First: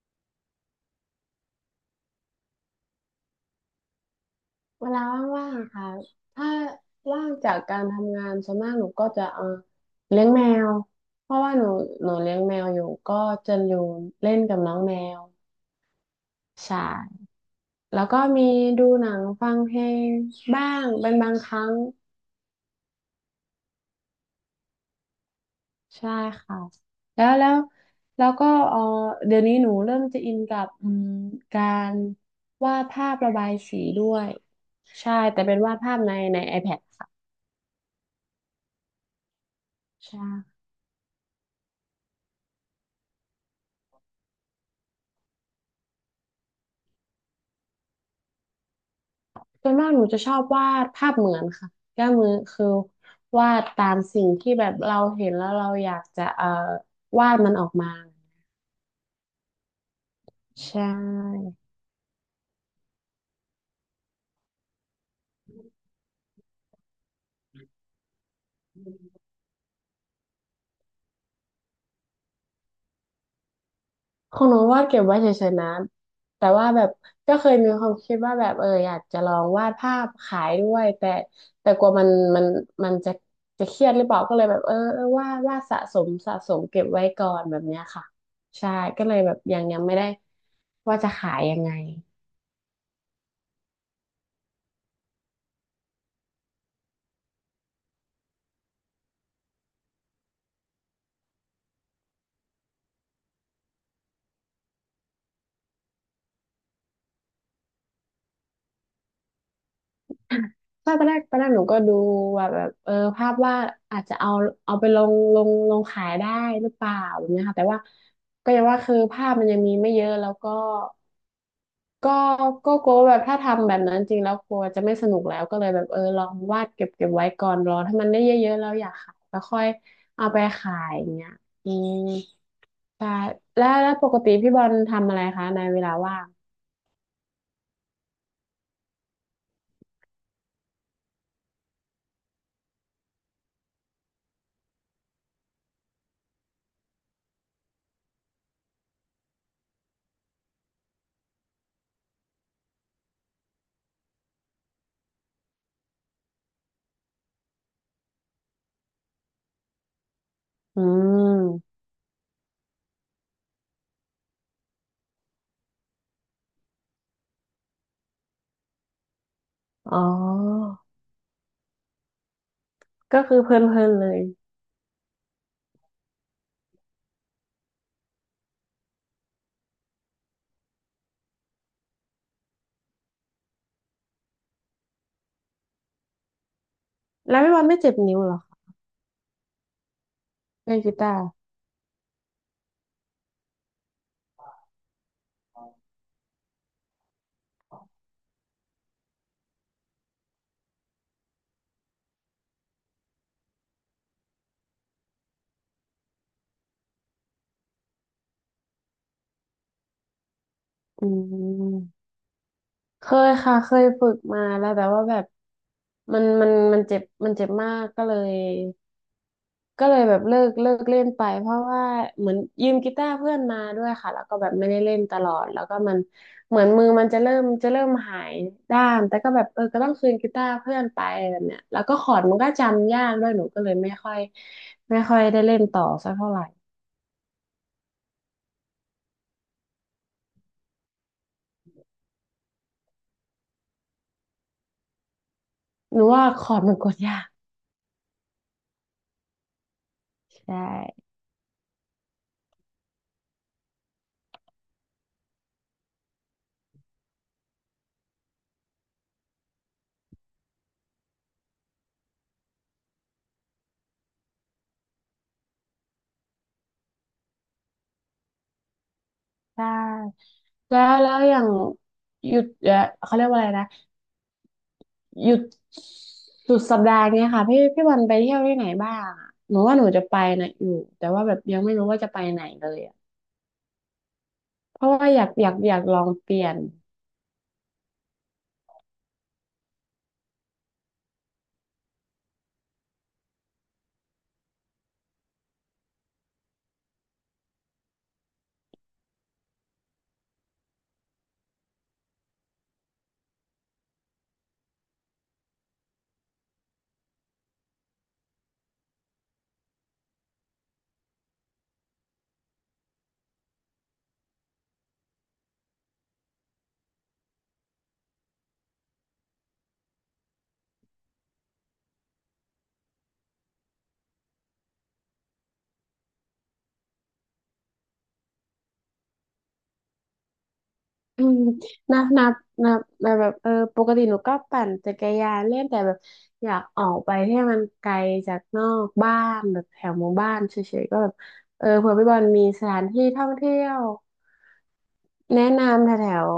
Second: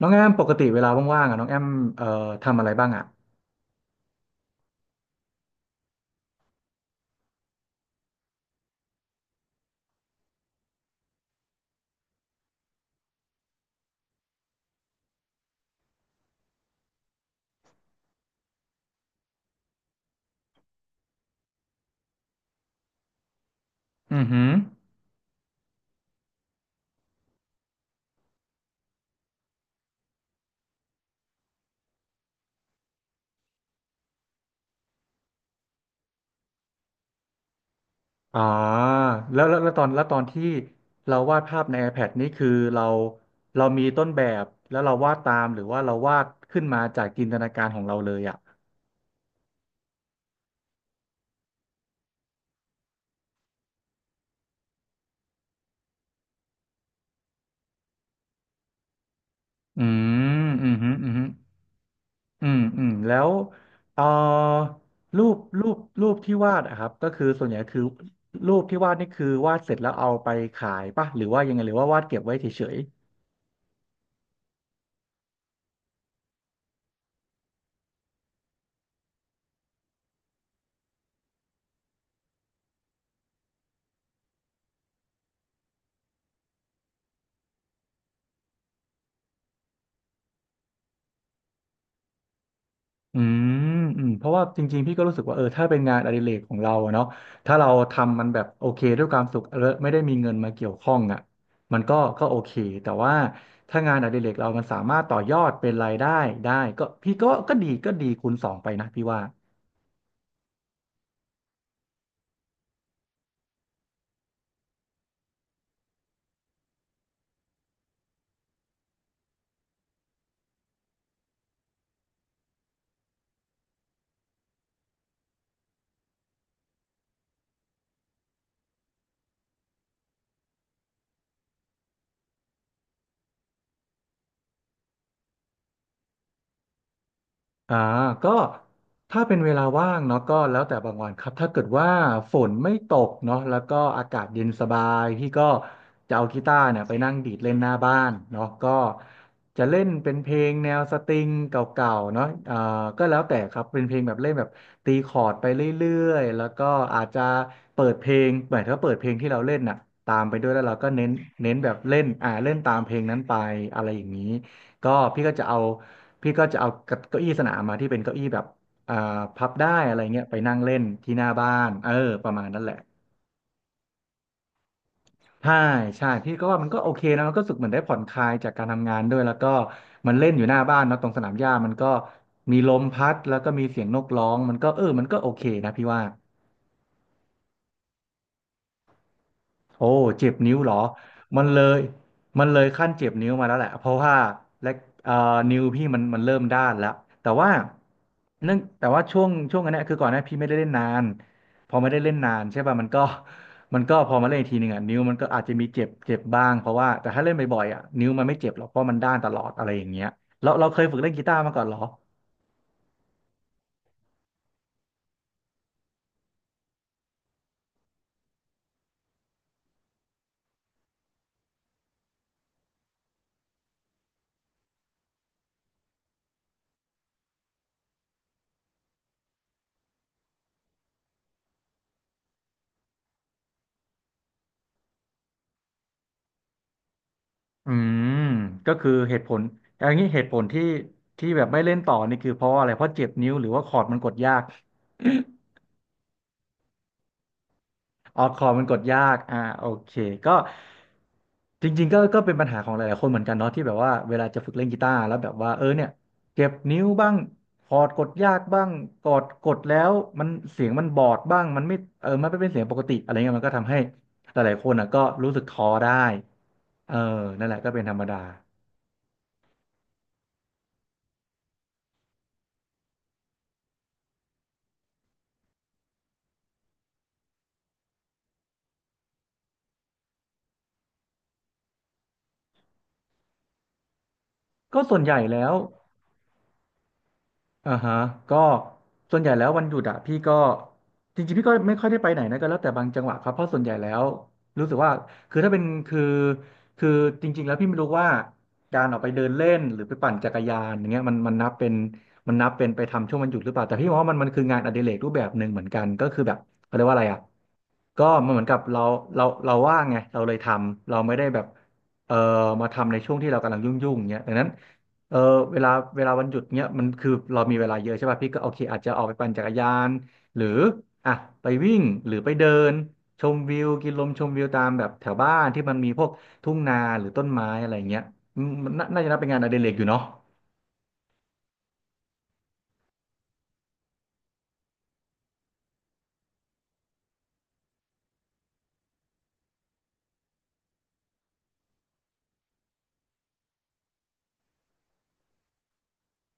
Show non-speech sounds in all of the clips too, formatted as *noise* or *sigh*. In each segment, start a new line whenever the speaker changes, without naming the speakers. น้องแอมปกติเวลาว่างๆอ่ะน้องแอมเอ่อทำอะไรบ้างอ่ะ
เวลาว่างๆอะค่ะถ้าว่างจากการทำงานส่วนมากหนูก็จะเลี้ยงแมวเพราะว่าหนูเลี้ยงแมวอยู่ก็จะอยู่เล่นกับน้องแมวใช่แล้วก็มีดูหนังฟังเพลงบ้างเป็นบางครั้ง
อือหือ
ใช่ค่ะแล้วแล้วแล้วก็เดี๋ยวนี้หนูเริ่มจะอินกับการวาดภาพระบายสีด้วยใช่ แต่เป็นวาดภาพใน iPad ค่ะ
อ๋อแล้วแล้วแล้วตอนแล้ว
ใ
ตอนที่
ช่
เราวาดภาพใน iPad นี่คือเรามีต้นแบบแล้วเราวาดตามหรือว่าเราวาดขึ้นมาจากจินตนาการของเราเลยอ่ะ
ส่วนมากหนูจะชอบวาดภาพเหมือนค่ะก็มือคือวาดตามสิ่งที่แบบเราเห็นแล้วเราอยากจะวาดมันออกมา
อืมอื
ใช
มอหืมออืมอหือ
่
อืมอืมแล้วเอ่อรูปรูปรูปที่วาดอะครับก็คือส่วนใหญ่คือรูปที่วาดนี่คือวาดเสร็จแล้วเอาไปขายป่ะหรือว่ายังไงหรือว่าวาดเก็บไว้เฉย
ของหนูวาดเก็บไว้เฉยๆนะแต่ว่าแบบก็เคยมีความคิดว่าแบบเอออยากจะลองวาดภาพขายด้วยแต่แต่กลัวมันมันจะจะเครียดหรือเปล่าก็เลยแบบเออวาดสะสมเก็บไว้ก่อนแบบเนี้ยค่ะใช่ก็เลยแบบยังไม่ได้ว่าจะขายยังไง
อืมอืมเพราะว่าจริงๆพี่ก็รู้สึกว่าเออถ้าเป็นงานอดิเรกของเราอะเนาะถ้าเราทำมันแบบโอเคด้วยความสุขแล้วไม่ได้มีเงินมาเกี่ยวข้องอ่ะมันก็โอเคแต่ว่าถ้างานอดิเรกเรามันสามารถต่อยอดเป็นรายได้ได้ก็พี่ก็ดีก็ดีคูณสองไปนะพี่ว่า
ใช่ตอนแรกหนูก็ดูว่าแบบเออภาพว่าอาจจะเอาไปลงขายได้หรือเปล่าแบบเนี้ยค่ะแต่ว่าก็อย่างว่าคือภาพมันยังมีไม่เยอะแล้วก็ก็ก็กลัวว่าแบบถ้าทำแบบนั้นจริงแล้วกลัวจะไม่สนุกแล้วก็เลยแบบเออลองวาดเก็บไว้ก่อนรอถ้ามันได้เยอะๆแล้วอยากขายก็ค่อยเอาไปขายอย่างเงี้ยอืมใช่แล้วปกติพี่บอลทำอะไรคะในเวลาว่าง
อ่าก็ถ้าเป็นเวลาว่างเนาะก็แล้วแต่บางวันครับถ้าเกิดว่าฝนไม่ตกเนาะแล้วก็อากาศเย็นสบายพี่ก็จะเอากีตาร์เนี่ยไปนั่งดีดเล่นหน้าบ้านเนาะก็จะเล่นเป็นเพลงแนวสตริงเก่าๆเนาะอ่าก็แล้วแต่ครับเป็นเพลงแบบเล่นแบบตีคอร์ดไปเรื่อยๆแล้วก็อาจจะเปิดเพลงเหมือนถ้าเปิดเพลงที่เราเล่นน่ะตามไปด้วยแล้วเรา
อื
ก็เน้นแบบ
ม
เล่นอ่าเล่นตามเพลงนั้นไปอะไรอย่างนี้ก็พี่ก็จะเอา พี่ก็จะเอาเก้าอี้สนามมาที่เป็นเก้าอี้แบบอ่าพับได้อะ
อ๋
ไร
อ
เงี้ยไปนั่งเล่นที่หน้าบ้านเออประมาณนั้นแหละ
ก็คือเพลินๆเลย
ใช่ใช่พี่ก็ว่ามันก็โอเคนะมันก็รู้สึกเหมือนได้ผ่อนคลายจากการทำงานด้วยแล้วก็มันเล่นอยู่หน้าบ้านเนอะตรงสนามหญ้ามันก็มีลมพัดแล้วก็มีเสียงนกร้องมันก็เออมันก็โอเคนะพี่ว่า
แล้วพี่บอลไม่เจ็บนิ้วเหรอ
โอ้เจ็บนิ้วเหร
เล่
อ
นกีตาร์
มันเลยมันเลยขั้นเจ็บนิ้วมาแล้วแหละเพราะว่าและเอ่อนิ้วพี่มันเริ่มด้านแล้วแต่ว่าเนื่องแต่ว่าช่วงนั้นเนี่ยคือก่อนหน้าพี่ไม่ได้เล่นนานพอไม่ได้เล่นนานใช่ป่ะมันก็ *laughs* มันก็พอมาเล่นอีกทีหนึ่งอ่ะนิ้วมันก็อาจจะมีเจ็บเจ็บบ้างเพราะว่าแต่ถ้าเล่นบ่อยๆอ่ะนิ้วมันไม่เจ็บหรอกเพราะมันด้านตลอดอะไรอย่างเงี้ยเราเคยฝึก
อื
เล่นกีตาร์มาก่อนเหรอ
มเคยค่ะเคยฝึกมาแล้วแต่ว่าแบบมันเจ็บมันเจ็บมากก็เลยก็เลยแบบเลิกเล่นไปเพราะว่าเหมือนยืมกีตาร์เพื่อนมาด้วยค่ะแล้วก็แบบไม่ได้เล่นตลอดแล้วก็มันเหมือนมือมันจะเริ่มหายด้ามแต่ก็แบบเออก็ต้องคืนกีตาร์เพื่อนไปแบบเนี้ยแล้วก็คอร์ดมันก็จำยากด้วยหนูก็เลยไม่ค่อยได้เล่นต่อสักเท่าไหร่
อืมก็คือเหตุผลอย่างนี้เหตุผลที่แบบไม่เล่นต่อนี่คือเพราะอะไรเพราะเจ็บนิ้วหรือว่าคอร์ดมันกดยาก *coughs*
หนูว่าคอร์ดมันกดยาก
*laughs* ออกคอร์ดมันกดยากอ่าโอเคก็
ใช่
จริงๆก็เป็นปัญหาของหลายๆคนเหมือนกันเนาะที่แบบว่าเวลาจะฝึกเล่นกีตาร์แล้วแบบว่าเออเนี่ยเจ็บนิ้วบ้างคอร์ดกดยากบ้างกดแล้วมันเสียงมันบอดบ้างมันไม่เออมันไม่เป็นเสียงปกติอะไรเงี้ยมันก็ทำให้หลายๆคนอ่ะก็รู้สึกท้อได้เออนั่นแหละก็เป็นธรรมดา
ใช่ แล้วอย่างหยุดเขาเรียกว่าอะไรนะหยุดสุดสัปดาห์เนี้ยค่ะพี่วันไปเที่ยวที่ไหนบ้างอะหนูว่าหนูจะไปนะอยู่แต่ว่าแบบยังไม่รู้ว่าจะไปไหนเลยอะเพ
ก็
ราะ
ส่วน
ว่า
ใหญ่
อยาก
แล้
อยา
ว
กอยากลองเปลี่ยน
อ่าฮะก็ส่วนใหญ่แล้ววันหยุดอะพี่ก็จริงๆพี่ก็ไม่ค่อยได้ไปไหนนะก็แล้วแต่บางจังหวะครับเพราะส่วนใหญ่แล้วรู้สึกว่าคือถ้าเป็นคือจริงๆแล้วพี่ไม่รู้ว่าการออกไปเดินเล่นหรือไปปั่นจักรยานอย่างเงี้ยมันนับเป็นมันนับเป็นไปทำช่วงวันหยุดหรือเปล่าแต่พี่มองว่ามันคืองานอดิเรกรูปแบบหนึ่งเหมือนกันก็คือแบบเขาเรียกว่าอะไรอะก็มันเหมือนกับเราเราว่างไงเราเลยทำเราไม่ได้แบบเอ่อมาทำในช่วงที่เรากำลังยุ่งๆอย่างเงี้ยดังนั้น เออเวลาเวลาวันหยุดเนี้ยมันคือเรามีเวลาเยอะใช่ป่ะพี่ก็โอเคอาจจะออกไปปั่นจักรยานหรืออ่ะไปวิ่งหรือไปเดินชมวิวกินลมชมวิวตามแบบแถวบ้านที่มันมีพวกทุ่งนาหรือต้นไม้อะไรเงี้ยอืมมันน่าจะนับเป็นงานอดิเรกอยู่เนาะ
อืมนะนะนะแบบเออปกติหนูก็ปั่นจักรยานเล่นแต่แบบอยากออกไปให้มันไกลจากนอกบ้านแบบแถวหมู่บ้านเฉยๆก็แบบเออเผื่อพี่บอลมีสถานที่ท่องเที่ยว แนะนำแถวแถว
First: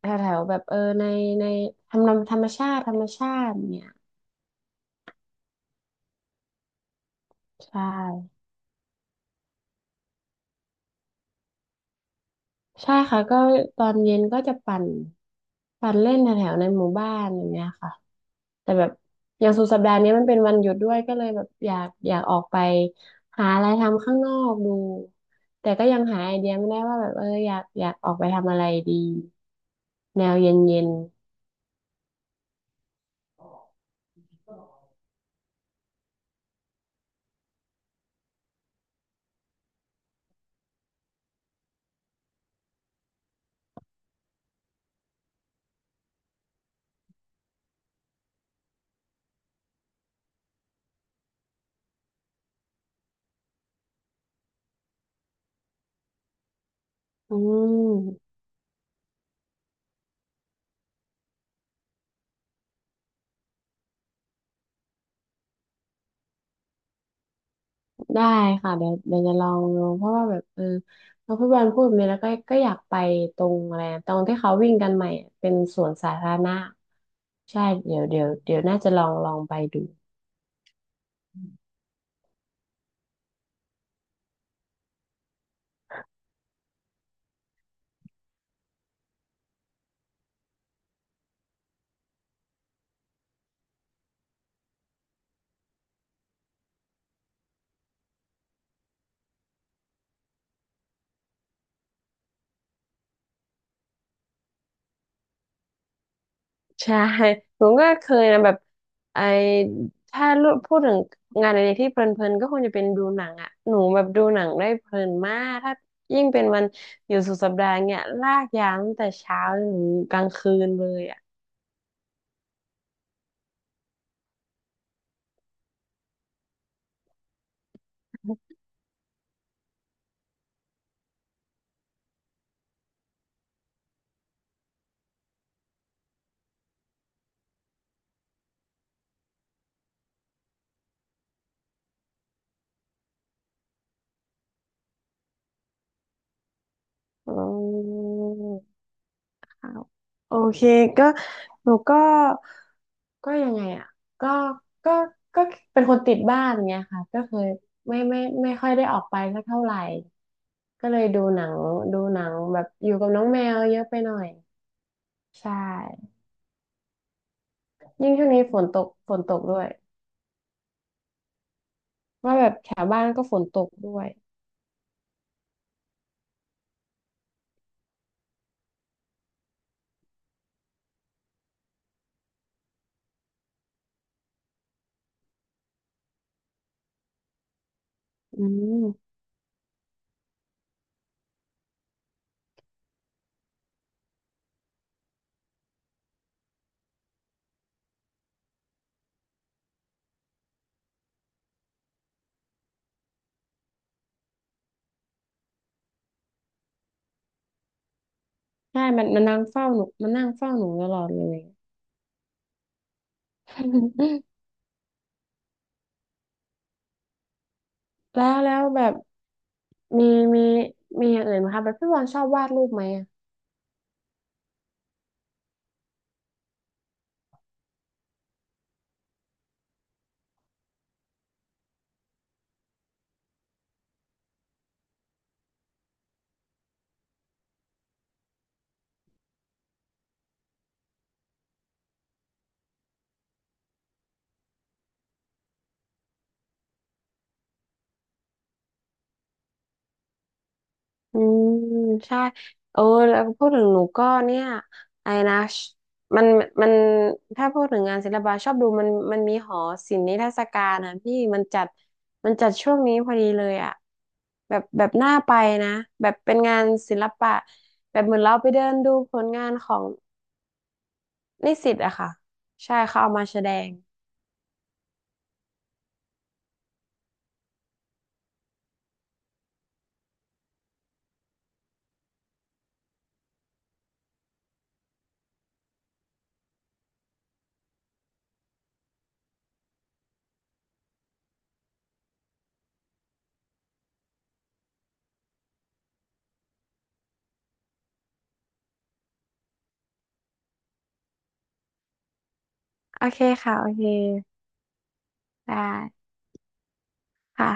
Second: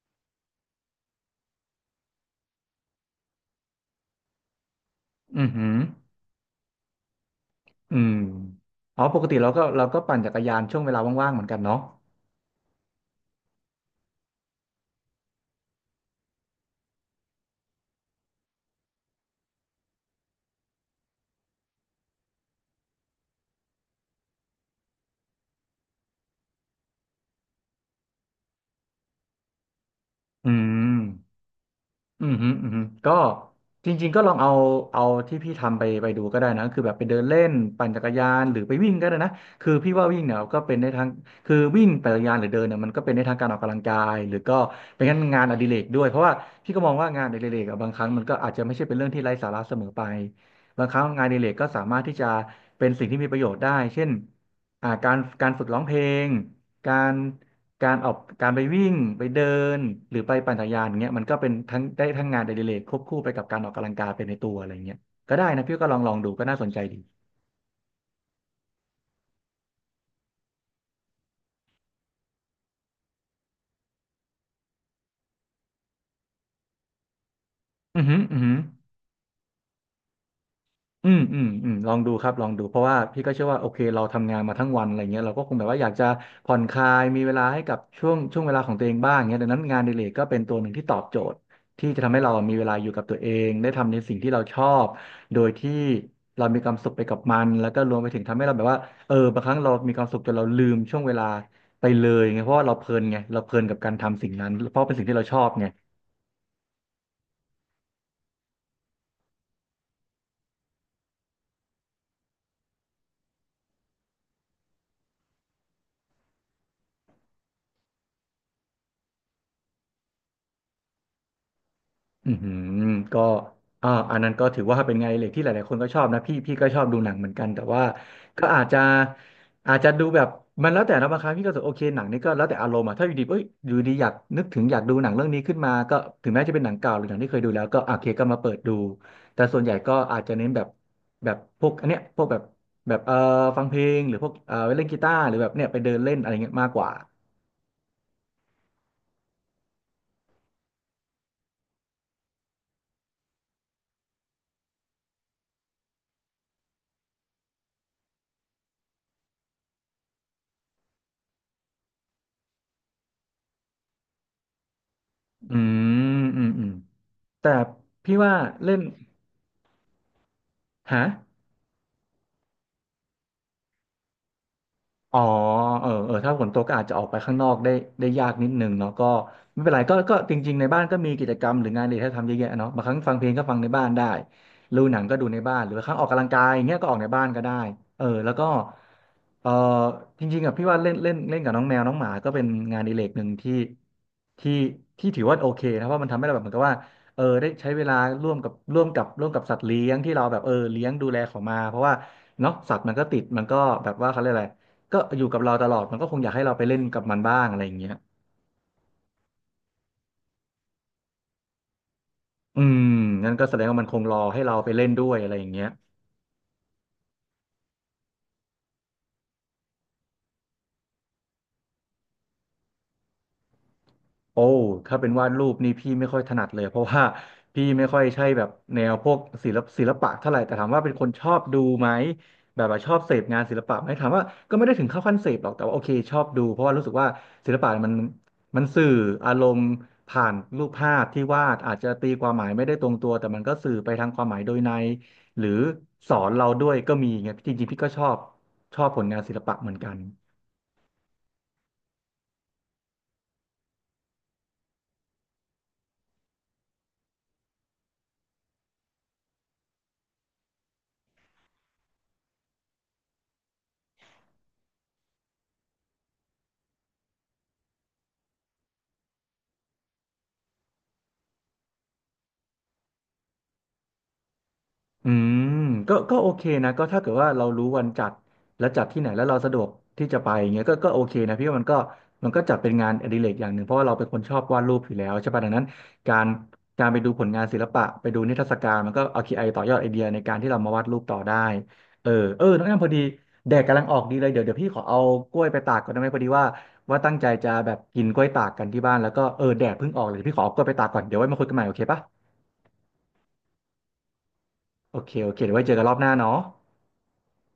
แถวแถวแบบเออในธรรมชาติเนี่ย
อือหือ
ใช่
อืมอ๋อปกติเราก็ปั่นจักรยานช่วงเวลาว่างๆเหมือนกันเนาะ
ใช่ค่ะก็ตอนเย็นก็จะปั่นเล่นแถวแถวในหมู่บ้านอย่างเงี้ยค่ะแต่แบบอย่างสุดสัปดาห์นี้มันเป็นวันหยุดด้วยก็เลยแบบอยากออกไปหาอะไรทำข้างนอกดูแต่ก็ยังหาไอเดียไม่ได้ว่าแบบเอออยากออกไปทำอะไรดีแนวเย
อื
็
ม
นๆ
อืมฮึอืมฮึก็จริงๆก็ลองเอาเอาที่พี่ทำไปไปดูก็ได้นะคือแบบไปเดินเล่นปั่นจักรยานหรือไปวิ่งก็ได้นะคือพี่ว่าวิ่งเนี่ยก็เป็นได้ทั้งคือวิ่งปั่นจักรยานหรือเดินเนี่ยมันก็เป็นได้ทั้งการออกกำลังกายหรือก็เป็นงานอดิเรกด้วยเพราะว่าพี่ก็มองว่างานอดิเรกอะบางครั้งมันก็อาจจะไม่ใช่เป็นเรื่องที่ไร้สาระเสมอไปบางครั้งงานอดิเรกก็สามารถที่จะเป็นสิ่งที่มีประโยชน์ได้เช่นการฝึกร้องเพลงการ
อื
การออก
ม
การไปวิ่งไปเดินหรือไปปั่นจักรยานอย่างเงี้ยมันก็เป็นทั้งได้ทั้งงานอดิเรกควบคู่ไปกับการออกกำลังกายไปในตัวอะไรเงี้ยก็ได้นะพี่ก็ลองดูก็น่าสนใจดี
ได้ค่ะเดี๋ยวจะลองเพราะว่าแบบเออพอพี่บอลพูดแบบนี้แล้วก็ก็อยากไปตรงอะไรนะตรงที่เขาวิ่งกันใหม่อะเป็นสวนสาธารณะใช่เดี๋
อื
ย
อ
ว
หือ
เดี๋ยว
อือหื
เดี๋
อ
ยวน่าจะลองไปดู
อืมอืมอืมลองดูครับลองดูเพราะว่าพี่ก็เชื่อว่าโอเคเราทำงานมาทั้งวันอะไรเงี้ยเราก็คงแบบว่าอยากจะผ่อนคลายมีเวลาให้กับช่วงเวลาของตัวเองบ้างเงี้ยดังนั้นงานอดิเรกก็เป็นตัวหนึ่งที่ตอบโจทย์ที่จะทำให้เรามีเวลาอยู่กับตัวเองได้ทำในสิ่งที่เราชอบโดยที่เรามีความสุขไปกับมันแล้วก็รวมไปถึงทำให้เราแบบว่าเออบางครั้งเรามีความสุขจนเราลืมช่วงเวลาไปเลยไงเพราะว่าเราเพลินไงเราเพลินกับการทำสิ่งนั้นเพราะเป็นสิ่งที่เราชอบไง
ใช่ผมก็เคยนะแบบไอถ้าพูดถึงงานอะไรที่เพลินๆก็คงจะเป็นดูหนังอ่ะหนูแบบดูหนังได้เพลินมากถ้ายิ่งเป็นวันอยู่สุดสัปดาห์เนี่ยลากยาวตั้งแต่เช้าจนถึงกลางคืนเลยอ่ะ
อือหือก็อันนั้นก็ถือว่าเป็นงานอดิเล็กที่หลายๆคนก็ชอบนะพี่พี่ก็ชอบดูหนังเหมือนกันแต่ว่าก็อาจจะอาจจะดูแบบมันแล้วแต่นะบางครั้งพี่ก็รู้สึกโอเคหนังนี่ก็แล้วแต่อารมณ์อะถ้าอยู่ดีอยากนึกถึงอยากดูหนังเรื่องนี้ขึ้นมาก็ถึงแม้จะเป็นหนังเก่าหรือหนังที่เคยดูแล้วก็อ่ะโอเคก็มาเปิดดูแต่ส่วนใหญ่ก็อาจจะเน้นแบบแบบพวกอันเนี้ยพวกแบบแบบฟังเพลงหรือพวกเล่นกีตาร์หรือแบบเนี่ยไปเดินเล่นอะไรเงี้ยมากกว่า
อืม อ้าวโอเคก็หนูก็ก็ยังไงอ่ะก็ก็ก็เป็นคนติดบ้านเงี้ยค่ะก็เคยไม่ค่อยได้ออกไปสักเท่าไหร่ก็เลยดูหนังแบบอยู่กับน้องแมวเยอะไปหน่อยใช่
อืมอืมอืมแต่
ยิ่ง
พี่
ช่วง
ว่า
นี้ฝน
เล่
ต
น
กฝนตกด้วย
ฮะ
ว่าแบบแถวบ้านก็ฝนตกด้วย
อ๋อเออเออถ้าฝนตกก็อาจจะออกไปข้างนอกได้ได้ยากนิดนึงเนาะก็ไม่เป็นไรก็ก็จริงๆ ในบ้านก็มีกิจกรรมหรืองานอดิเรกให้ทำเยอะแยะเนาะบางครั้งฟังเพลงก็ฟังในบ้านได้ดูหนังก็ดูในบ้าน หรือบางครั้งออกกำลังกายอย่างเงี้ยก็ออกในบ้านก็ได้เออแล้ว
อื
ก็
ม
เออจริงๆอ่ะพี่ว่าเล่นเล่นเล่นกับน้องแมวน้องหมาก็เป็นงานอดิเรกหนึ่งที่ที่ที่ถือว่าโอเคนะเพราะมันทำให้เราแบบเหมือนกับว่าเออได้ใช้เวลาร่วมกับร่วมกับสัตว์เลี้ยงที่เราแบบเออเลี้ยงดูแลเขามาเพราะว่าเนาะสัตว์มันก็ติดมันก็แบบว่าเขาเรียกอะไร ก็อยู่กับเราตลอดมันก็คงอยากให้เราไปเล่นกับมันบ้างอะไรอย่างเงี้ย
ใช่มันนั่งเฝ้าหนูมันนั่งเฝ้าหนูตลอดเลย
อืมงั้นก็แสดงว่ามันคงรอให้เราไปเล่นด้วยอะไรอย่างเงี้ย
*laughs* แล้วแบบมีมีมีอย่างอื่นไหมคะแบบพี่บอลชอบวาดรูปไหม
โอ้ถ้าเป็นวาดรูปนี่พี่ไม่ค่อยถนัดเลยเพราะว่าพี่ไม่ค่อยใช่แบบแนวพวกศิลปะเท่าไหร่แต่ถามว่าเป็นคนชอบดูไหมแบบว่าชอบเสพงานศิลปะไหมถามว่าก็ไม่ได้ถึงเข้าขั้นเสพหรอกแต่ว่าโอเคชอบดูเพราะว่ารู้สึกว่าศิลปะมันมันสื่ออารมณ์ผ่านรูปภาพที่วาดอาจจะตีความหมายไม่ได้ตรงตัวแต่มันก็สื่อไปทางความหมายโดยในหรือสอนเราด้วยก็มีไงจริงๆพี่ก็ชอบชอบผลงานศิลปะเหมือนกัน
อืมใช่เออแล้วพูดถึงหนูก็เนี่ยไอ้นะชมันมันถ้าพูดถึงงานศิลปะชอบดูมันมีหอศิลป์นิทรรศการนะพี่มันจัดช่วงนี้พอดีเลยอ่ะแบบน่าไปนะแบบเป็นงานศิลปะแบบเหมือนเราไปเดินดูผลงานของนิสิตอะค่ะใช่เขาเอามาแสดง
อืมก็ก็โอเคนะก็ถ้าเกิดว่าเรารู้วันจัดและจัดที่ไหนแล้วเราสะดวกที่จะไปอย่างเงี้ยก็ก็โอเคนะพี่ว่ามันก็มันก็จัดเป็นงานอดิเรกอย่างหนึ่งเพราะว่าเราเป็นคนชอบวาดรูปอยู่แล้วใช่ป่ะดังนั้นการการไปดูผลงานศิลปะไปดูนิทรรศการมันก็เอาคีไอต่อยอดไอเดียในการที่เรามาวาดรูปต่อได้เออเออน้องแอมพอดีแดดกำลังออกดีเลยเดี๋ยวเดี๋ยวพี่ขอเอากล้วยไปตากก่อนได้ไหมพอดีว่าว่าตั้งใจจะแบบกินกล้วยตากกันที่บ้านแล้วก็เออแดดเพิ่งออกเลยเดี๋ยวพี่ขอเอากล้วยไปตากก่อนเดี๋ยวไว้มาคุยกันใหม่โอเคป่ะ
โอเคค่ะโอเค
โอเคโอเค
ได
เดี๋ยวไว้เจอกันรอบห
้
น้าเนาะ
ค่ะ